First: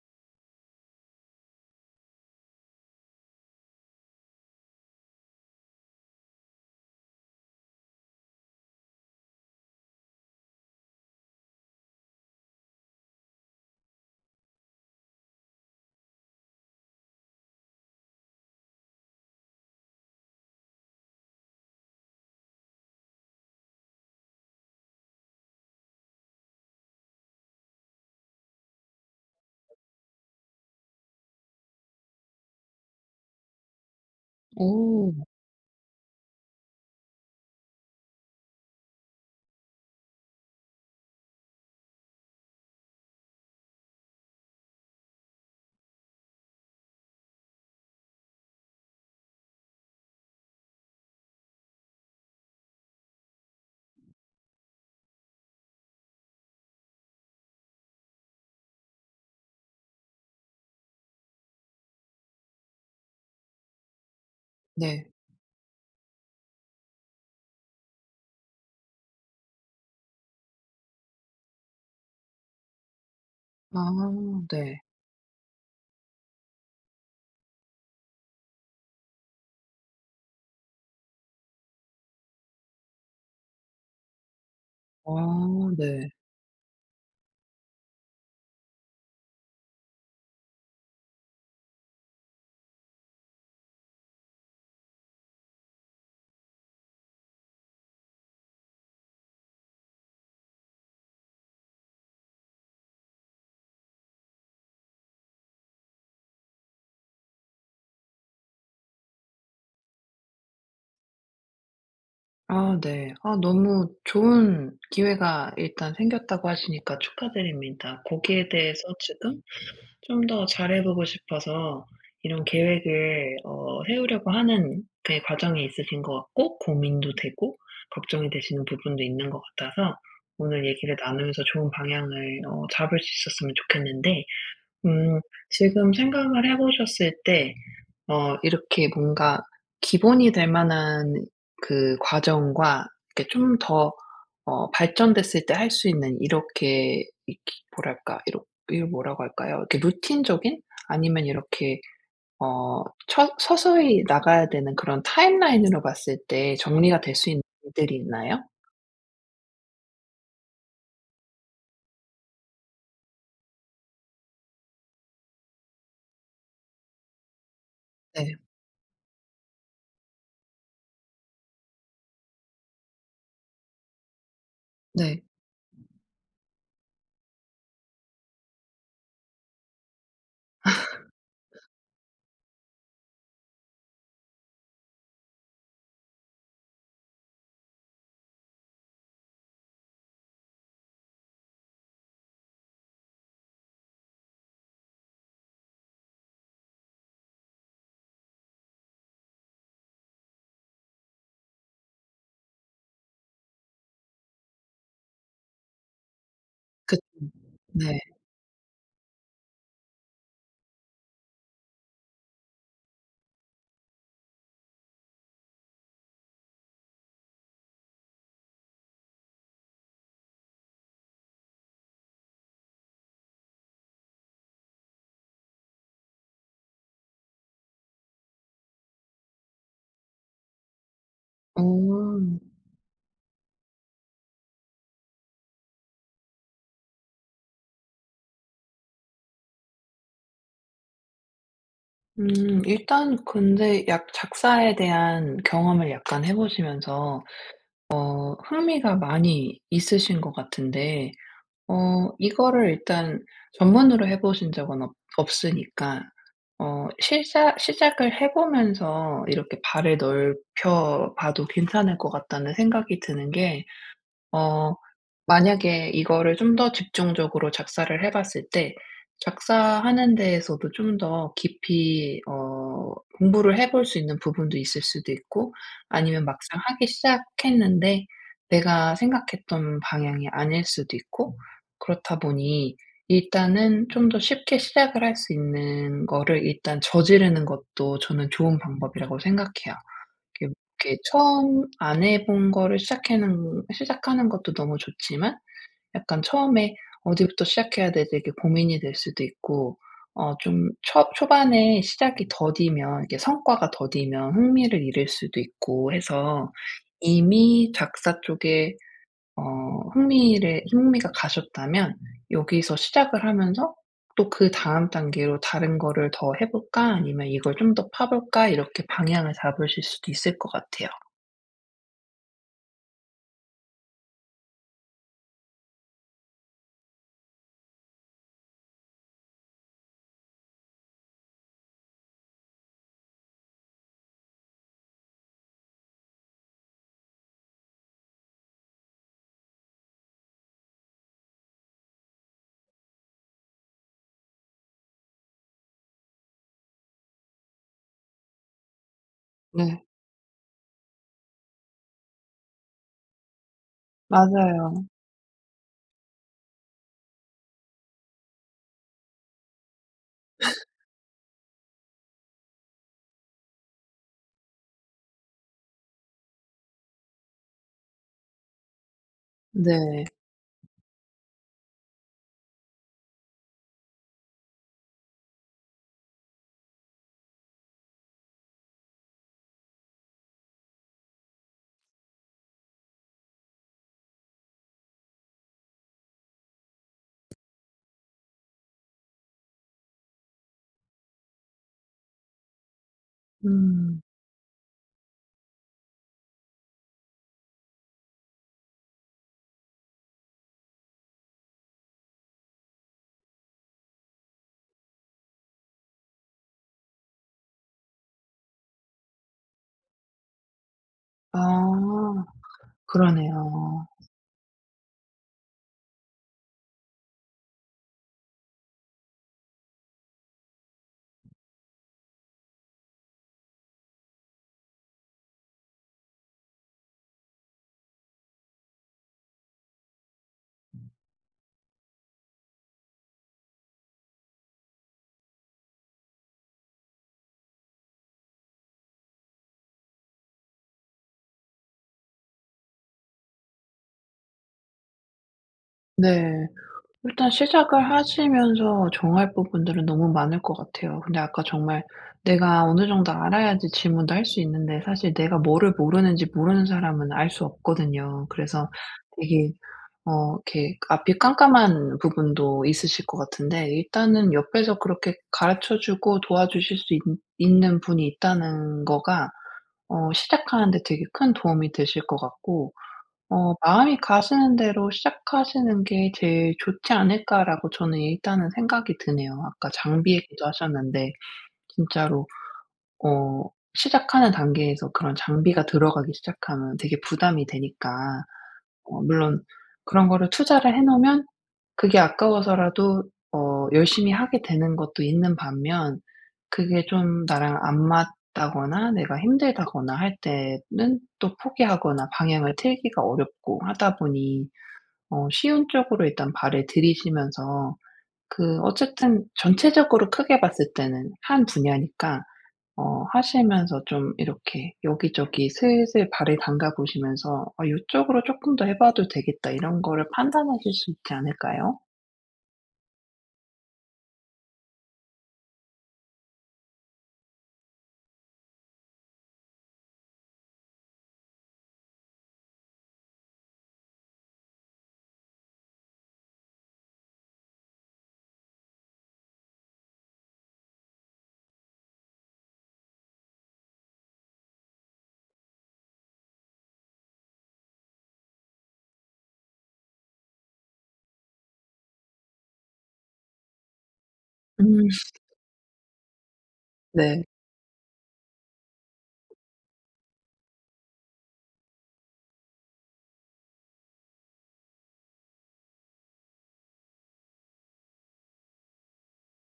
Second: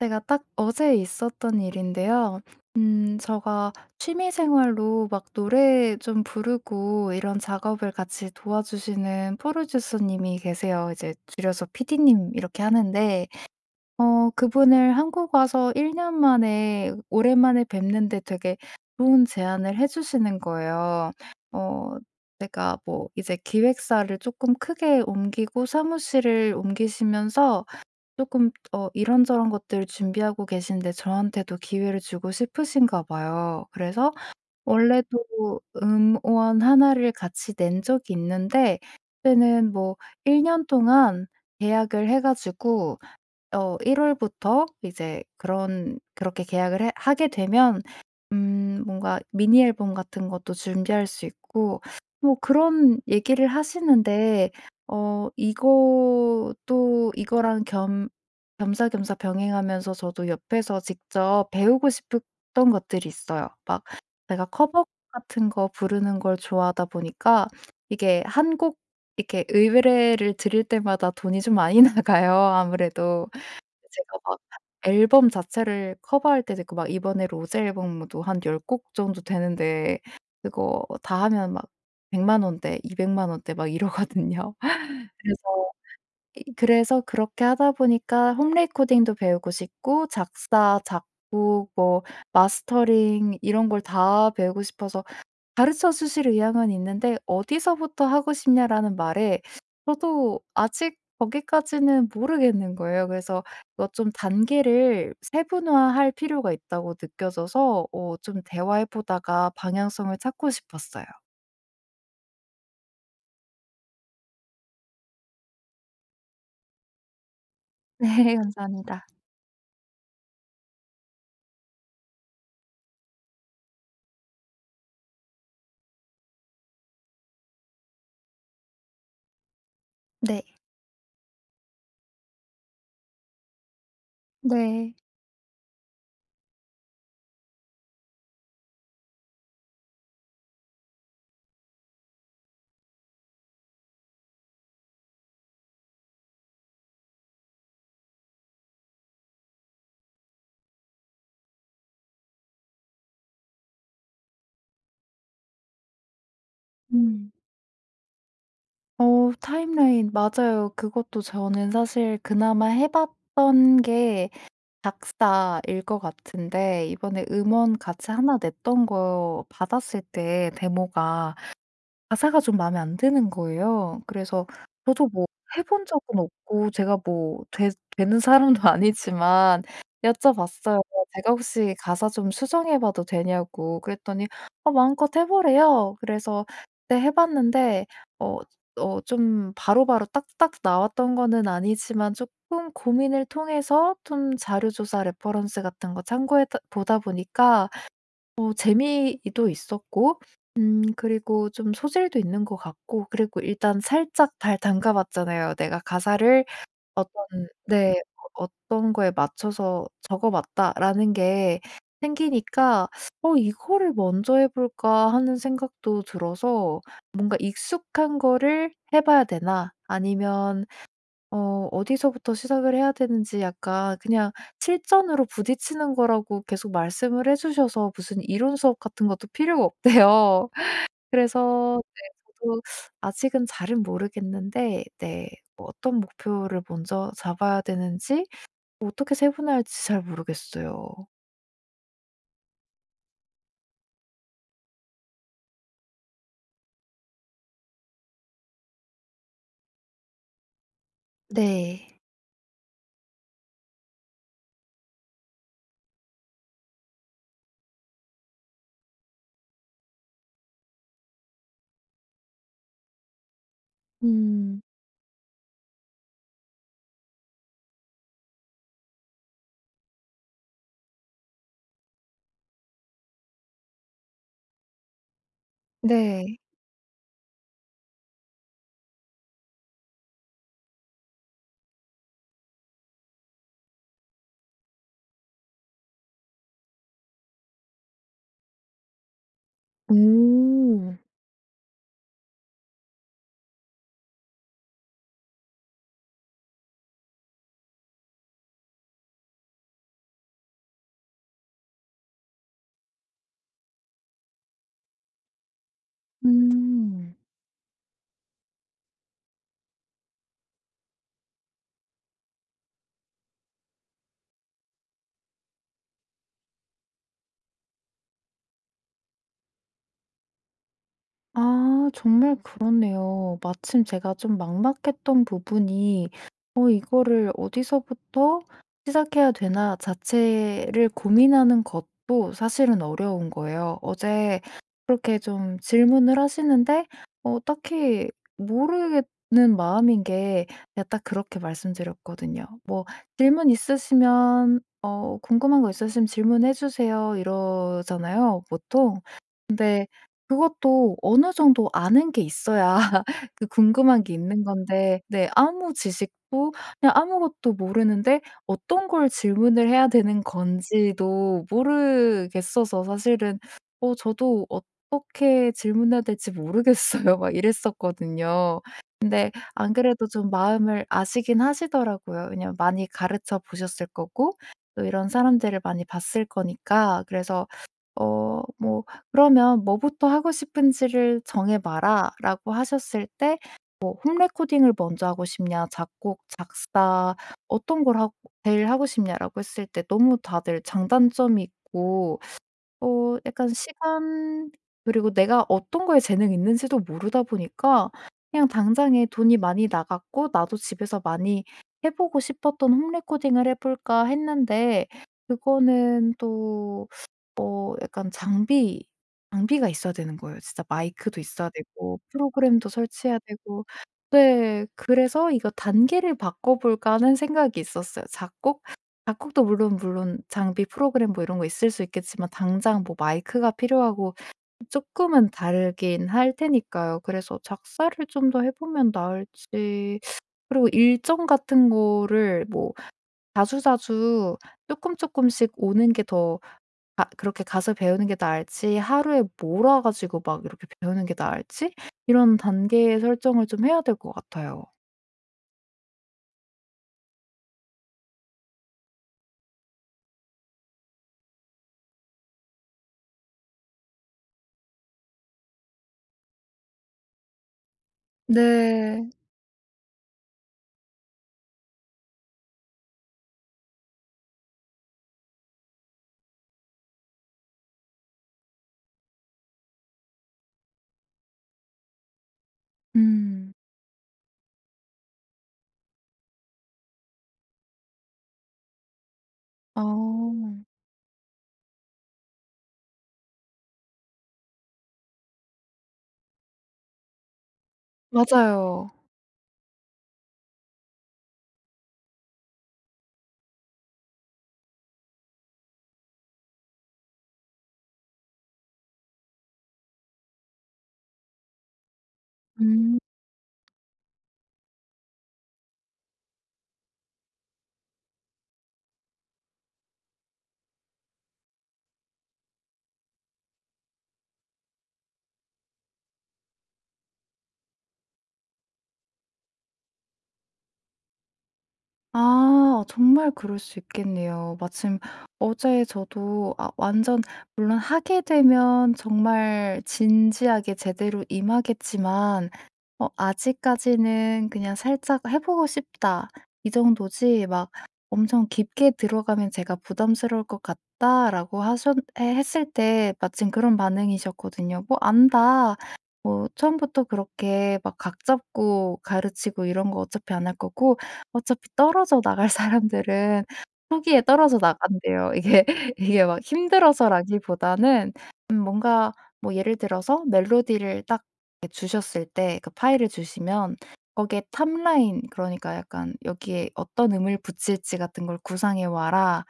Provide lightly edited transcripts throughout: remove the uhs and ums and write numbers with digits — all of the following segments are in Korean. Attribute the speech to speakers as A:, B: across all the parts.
A: 제가 딱 어제 있었던 일인데요. 제가 취미 생활로 막 노래 좀 부르고 이런 작업을 같이 도와주시는 프로듀서님이 계세요. 이제 줄여서 PD님 이렇게 하는데 그분을 한국 와서 1년 만에 오랜만에 뵙는데 되게 좋은 제안을 해 주시는 거예요. 어 제가 뭐 이제 기획사를 조금 크게 옮기고 사무실을 옮기시면서 조금 이런저런 것들을 준비하고 계신데 저한테도 기회를 주고 싶으신가 봐요. 그래서
B: 오.
A: 원래도 음원 하나를 같이 낸 적이 있는데, 그때는 뭐 1년 동안 계약을 해 가지고 1월 월부터 이제 그런 그렇게 계약을 해 하게 되면 뭔가 미니 앨범 같은 것도 준비할 수 있고 뭐 그런 얘기를 하시는데, 이것도 이거랑 겸 겸사겸사 병행하면서 저도 옆에서 직접 배우고 싶었던 것들이 있어요. 막 제가 커버
B: 네.
A: 같은 거 부르는 걸 좋아하다 보니까 이게 한 곡 이렇게 의뢰를 드릴 때마다 돈이 좀 많이 나가요 아무래도.
B: 아,
A: 제가 막
B: 네.
A: 앨범 자체를 커버할 때도 있고 막 이번에 로제 앨범도 한 10곡 정도 되는데, 그거 다 하면 막 1 0 0 원대, 2 0 0 원대 막 이러거든요.
B: 아,
A: 그래서
B: 네.
A: 이 그래서 그렇게 하다 보니까 홈 레코딩도 배우고 싶고 작사, 작곡, 뭐 마스터링 이런 걸 다 배우고 싶어서 가르쳐 주실 의향은 있는데 "어디서부터 하고 싶냐?"라는 말에 저도 아직 거기까지는 모르겠는 거예요. 그래서 이거 좀 단계를 세분화할 필요가 있다고 느껴져서 좀 대화해 보다가 방향성을 찾고 싶었어요.
B: 아, 네. 아, 너무 좋은 기회가 일단 생겼다고 하시니까 축하드립니다.
A: 네.
B: 거기에 대해서
A: 감사합니다.
B: 지금 좀 더 잘해 보고 싶어서 이런 계획을 세우려고 하는 그 과정에 있으신 것 같고, 고민도 되고 걱정이 되시는 부분도 있는 것 같아서
A: 네.
B: 오늘 얘기를 나누면서 좋은 방향을 잡을 수 있었으면 좋겠는데,
A: 네.
B: 음 지금 생각을 해 보셨을 때 이렇게 뭔가 기본이 될 만한 그 과정과, 이렇게 좀 더 발전됐을 때 할 수 있는 이렇게 뭐랄까, 이렇 이걸 뭐라고 할까요? 이렇게 루틴적인, 아니면 이렇게 어 처 서서히 나가야 되는 그런 타임라인으로 봤을 때 정리가 될
A: 음.
B: 수 있는 일들이 있나요?
A: 타임라인 맞아요. 그것도 저는 사실 그나마 해 봤던 게 작사일 것 같은데, 이번에 음원 같이
B: 네.
A: 하나 냈던 거 받았을 때 데모가, 가사가 좀 마음에 안 드는 거예요. 그래서 저도
B: 네.
A: 뭐 해본 적은 없고 제가 뭐 되 되는 사람도 아니지만 여쭤봤어요. "제가 혹시 가사 좀 수정해 봐도 되냐."고. 그랬더니 "어 마음껏 해 보래요." 그래서 그때 해 봤는데, 어 좀 바로바로 딱딱 나왔던 거는 아니지만 조금 고민을 통해서 좀 자료 조사 레퍼런스 같은 거 참고해 보다 보니까 재미도 있었고, 그리고 좀 소질도 있는 것 같고, 그리고 일단 살짝 발 담가 봤잖아요. 내가 가사를,
B: 그쵸.
A: 어떤 네.
B: 네.
A: '어떤 거에 맞춰서 적어 봤다.'라는 게 생기니까 '어 이거를 먼저 해 볼까.' 하는 생각도 들어서 뭔가 '익숙한 거를 해 봐야 되나?' 아니면 어디서부터 시작을 해야 되는지, 약간 그냥 실전으로 부딪히는 거라고 계속 말씀을 해 주셔서 무슨 이론 수업 같은 것도 필요가 없대요. 그래서 네.
B: 어.
A: 저도 아직은 잘은 모르겠는데, 네. 뭐 어떤 목표를 먼저 잡아야 되는지, 뭐 어떻게 세분화할지 잘 모르겠어요.
B: 음, 일단 근데 약 작사에 대한 경험을 약간 해 보시면서 흥미가 많이 있으신 것 같은데,
A: 네.
B: 이거를 일단 전문으로 해 보신 적은 없 없으니까 시작을 해 보면서 이렇게 발을 넓혀 봐도 괜찮을 것 같다는 생각이 드는 게
A: 음.
B: 어 만약에 이거를 좀 더 집중적으로 작사를 해 봤을 때, 작사하는 데에서도 좀 더 깊이 공부를 해볼 수 있는 부분도 있을 수도 있고, 아니면
A: 네.
B: 막상 하기 시작했는데 내가 생각했던 방향이 아닐 수도 있고. 그렇다 보니 일단은 좀 더 쉽게 시작을 할 수 있는 거를 일단 저지르는 것도 저는 좋은 방법이라고 생각해요. 이렇게
A: 음.
B: 이렇게 처음 안 해본 거를 시작해 는 시작하는 것도 너무 좋지만, 약간 처음에 어디부터 시작해야 되지 이게 고민이 될 수도 있고, 좀 초 초반에 시작이 더디면, 이게 성과가 더디면 흥미를 잃을 수도 있고 해서
A: 음.
B: 이미 작사 쪽에 어 흥미를 흥미가 가셨다면 여기서 시작을 하면서 또 그다음 단계로 '다른 거를 더 해 볼까? 아니면 이걸 좀 더 파 볼까?' 이렇게 방향을 잡으실 수도 있을 것 같아요.
A: 아, 정말 그렇네요. 마침 제가 좀 막막했던 부분이 '어 이거를 어디서부터 시작해야 되나.' 자체를 고민하는 것도 사실은 어려운 거예요. 어제 그렇게 좀 질문을 하시는데 딱히 모르겠는 마음인 게, 제가 딱 그렇게 말씀드렸거든요. 뭐 "질문 있으시면 어 궁금한 거 있으시면 질문해 주세요." 이러잖아요 보통.
B: 네.
A: 근데 그것도 어느 정도 아는 게 있어야 그 궁금한 게 있는
B: 맞아요.
A: 건데, 네. 아무 지식도, 그냥 아무것도 모르는데 어떤 걸 질문을 해야 되는 건지도 모르겠어서 사실은 저도 '어떻게 질문해야 될지 모르겠어요.' 막 이랬었거든요. 근데 안
B: 네.
A: 그래도 좀 마음을 아시긴 하시더라고요. 왜냐면 많이 가르쳐 보셨을 거고, 또 이런 사람들을 많이 봤을 거니까. 그래서 뭐 "그러면 뭐부터 하고 싶은지를 정해 봐라."라고 하셨을 때, 뭐 홈 레코딩을 먼저 하고 싶냐 작곡, 작사 어떤 걸 하고 제일 하고 싶냐라고 했을 때, 너무 다들 장단점이 있고 약간
B: 음.
A: 시간, 그리고 내가 어떤 거에 재능이 있는지도 모르다 보니까 그냥 당장에 돈이 많이 나갔고 '나도 집에서 많이 해 보고 싶었던 홈 레코딩을 해 볼까.' 했는데 그거는 또 약간 장비가 있어야 되는 거예요. 진짜 마이크도 있어야 되고
B: 아,
A: 프로그램도 설치해야 되고.
B: 그러네요.
A: 네. 그래서 '이거 단계를 바꿔 볼까.' 하는 생각이 있었어요. 작고 작곡도 물론 장비 프로그램 뭐 이런 거 있을 수 있겠지만 당장 뭐 마이크가 필요하고 쪼끔은 다르긴 할 테니까요. 그래서 작사를 좀 더 해 보면 나을지, 그리고 일정 같은 거를 뭐 자주자주 쪼끔쪼끔씩 오는 게 더, 아, 그렇게 가서 배우는 게 나을지 하루에 몰아 가지고 막 이렇게 배우는 게 나을지, 이런 단계 설정을 좀 해야 될 것 같아요.
B: 네. 일단 시작을 하시면서 정할 부분들은 너무 많을 것 같아요. 근데 아까 정말 내가 어느 정도 알아야지 질문도 할 수 있는데, 사실 내가 뭐를 모르는지 모르는 사람은 알 수 없거든요. 그래서
A: 네.
B: 되게 이렇게 앞이 깜깜한 부분도 있으실 것 같은데, 일단은 옆에서 그렇게 가르쳐 주고 도와주실 수 있 있는 분이 있다는 거가 시작하는 데 되게 큰 도움이 되실 것 같고,
A: 음.
B: '마음이 가시는 대로 시작하시는 게 제일 좋지 않을까.'라고 저는 일단은 생각이 드네요. 아까 장비 얘기도
A: 아,
B: 하셨는데 진짜로 어 시작하는 단계에서 그런 장비가 들어가기 시작하면 되게 부담이 되니까,
A: 맞아요.
B: 물론 그런 거를 투자를 해 놓으면 그게 아까워서라도 열심히 하게 되는 것도 있는 반면, 그게 좀 나랑 안 맞다거나 내가 힘들다거나 할 때는 또 포기하거나 방향을
A: 음.
B: 틀기가 어렵고 하다 보니 쉬운 쪽으로 일단 발을 들이시면서, 그 어쨌든 전체적으로 크게 봤을 때는 한 분야니까 하시면서 좀 이렇게 여기저기 슬슬 발을 담가 보시면서 '아 쪽으로 조금 더 해 봐도 되겠다.' 이런 거를 판단하실 수 있지 않을까요?
A: 아, 정말 그럴 수 있겠네요. 마침 어제 저도, 아, 완전, 물론 하게 되면 정말 진지하게 제대로 임하겠지만 아직까지는 그냥 살짝 해 보고 싶다 이 정도지, 막 엄청 깊게 들어가면 제가 부담스러울 것 같다라고 하셨 해 했을 때 마침 그런 반응이셨거든요. "뭐 안다." 뭐 처음부터 그렇게 막 각 잡고 가르치고 이런 거 어차피 안 할 거고, 어차피 떨어져 나갈 사람들은 초기에 떨어져
B: 음.
A: 나간대요. 이게 이게 막
B: 네.
A: 힘들어서라기보다는, 뭔가 뭐 예를 들어서 멜로디를 딱 이렇게 주셨을 때 그 파일을 주시면 거기에 탑라인, 그러니까 약간 "여기에 어떤 음을 붙일지 같은 걸 구상해 와라."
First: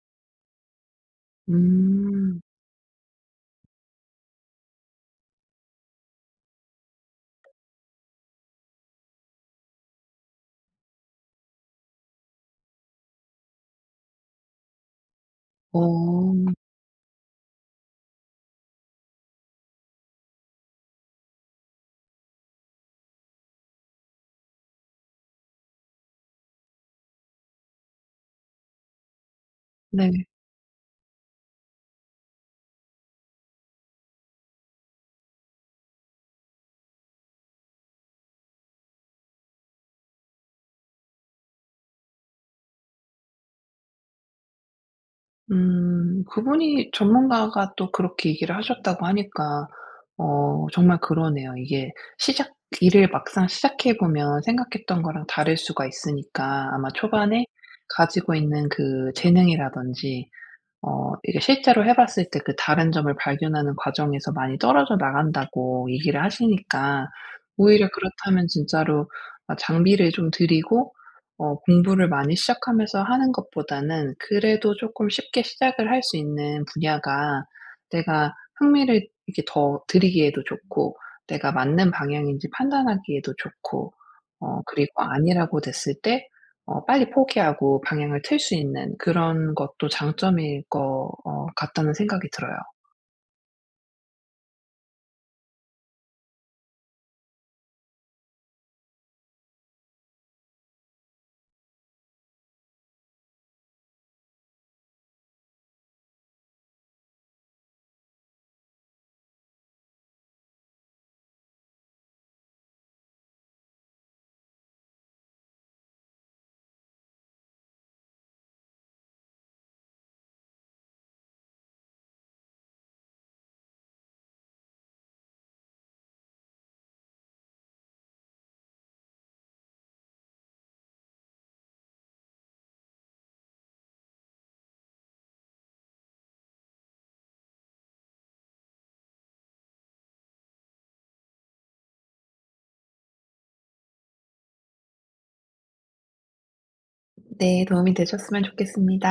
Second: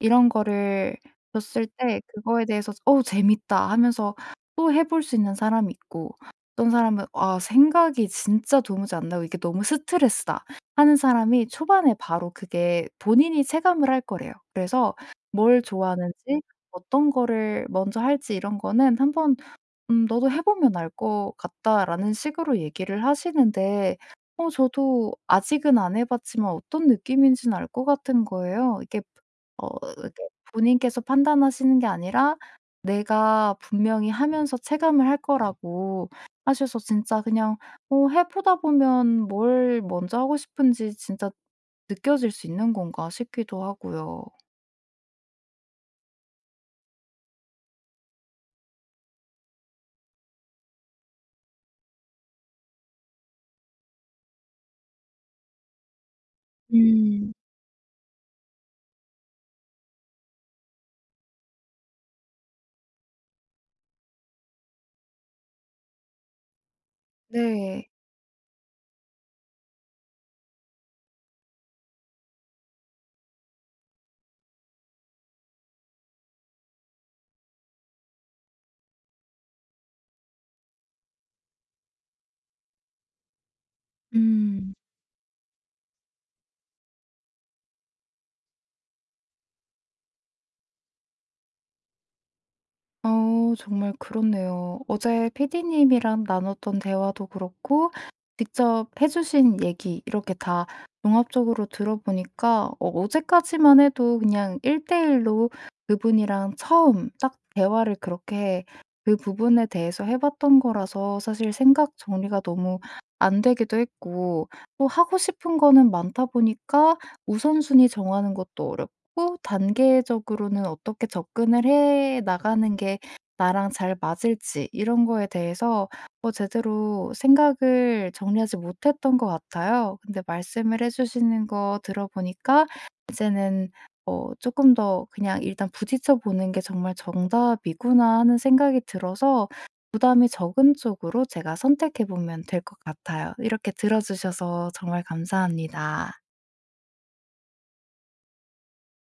A: 이런 거를 줬을 때
B: 음.
A: 그거에 대해서 재밌다.' 하면서 또 해볼 수 있는 사람이 있고, 어떤 사람은 '아 생각이 진짜 도무지 안 나고 이게 너무 스트레스다.' 하는 사람이 초반에 바로 그게 본인이 체감을 할 거래요. 그래서 뭘 좋아하는지
B: 어.
A: 어떤 거를 먼저 할지 이런 거는 한번, "너도 해 보면 알 것 같다."라는 식으로 얘기를 하시는데, 저도 아직은 안 해 봤지만 어떤 느낌인지는 알 것 같은 거예요. 이게 어 이렇게
B: 네.
A: 본인께서 판단하시는 게 아니라 내가 분명히 하면서 체감을 할 거라고 하셔서, 진짜 그냥 해 보다 보면 뭘 먼저 하고 싶은지 진짜 느껴질 수 있는 건가 싶기도 하고요.
B: 음. 그분이 전문가가 또 그렇게 얘기를 하셨다고 하니까 정말 그러네요. 이게 시작 일을 막상 시작해 보면 생각했던 거랑 다를 수가 있으니까, 아마
A: 음.
B: 초반에 가지고 있는 그 재능이라든지 이게 실제로 해 봤을 때 그 다른 점을 발견하는 과정에서 많이 떨어져 나간다고 얘기를 하시니까
A: 네.
B: 오히려 그렇다면 진짜로 아 장비를 좀 들이고 공부를 많이 시작하면서 하는 것보다는 그래도 조금 쉽게 시작을 할 수 있는 분야가 내가 흥미를 이렇게 더 들이기에도 좋고, 내가 맞는 방향인지 판단하기에도 좋고,
A: 음.
B: 그리고 아니라고 됐을 때 빨리 포기하고 방향을 틀 수 있는 그런 것도 장점일 것 같다는 생각이 들어요.
A: 정말 그렇네요. 어제 PD님이랑 나눴던 대화도 그렇고 직접 해 주신 얘기 이렇게 다 종합적으로 들어보니까, 어제까지만 해도 그냥 1대1로 그분이랑 처음 딱 대화를 그렇게 그 부분에 대해서 해 봤던 거라서 사실 생각 정리가 너무 안 되기도 했고, 또 하고 싶은 거는 많다 보니까 우선순위 정하는 것도 어렵고 단계적으로는 어떻게 접근을 해 나가는 게 나랑 잘 맞을지 이런 거에 대해서 제대로 생각을 정리하지 못했던 것 같아요. 근데 말씀을 해 주시는 거 들어보니까 이제는 어금더 그냥 일단 부딪혀 보는 게 정말 정답이구나 하는 생각이 들어서 부담이 적은 쪽으로 제가 선택해 보면 될 것 같아요. 이렇게 들어 주셔서 정말 감사합니다.
B: 네, 도움이 되셨으면 좋겠습니다.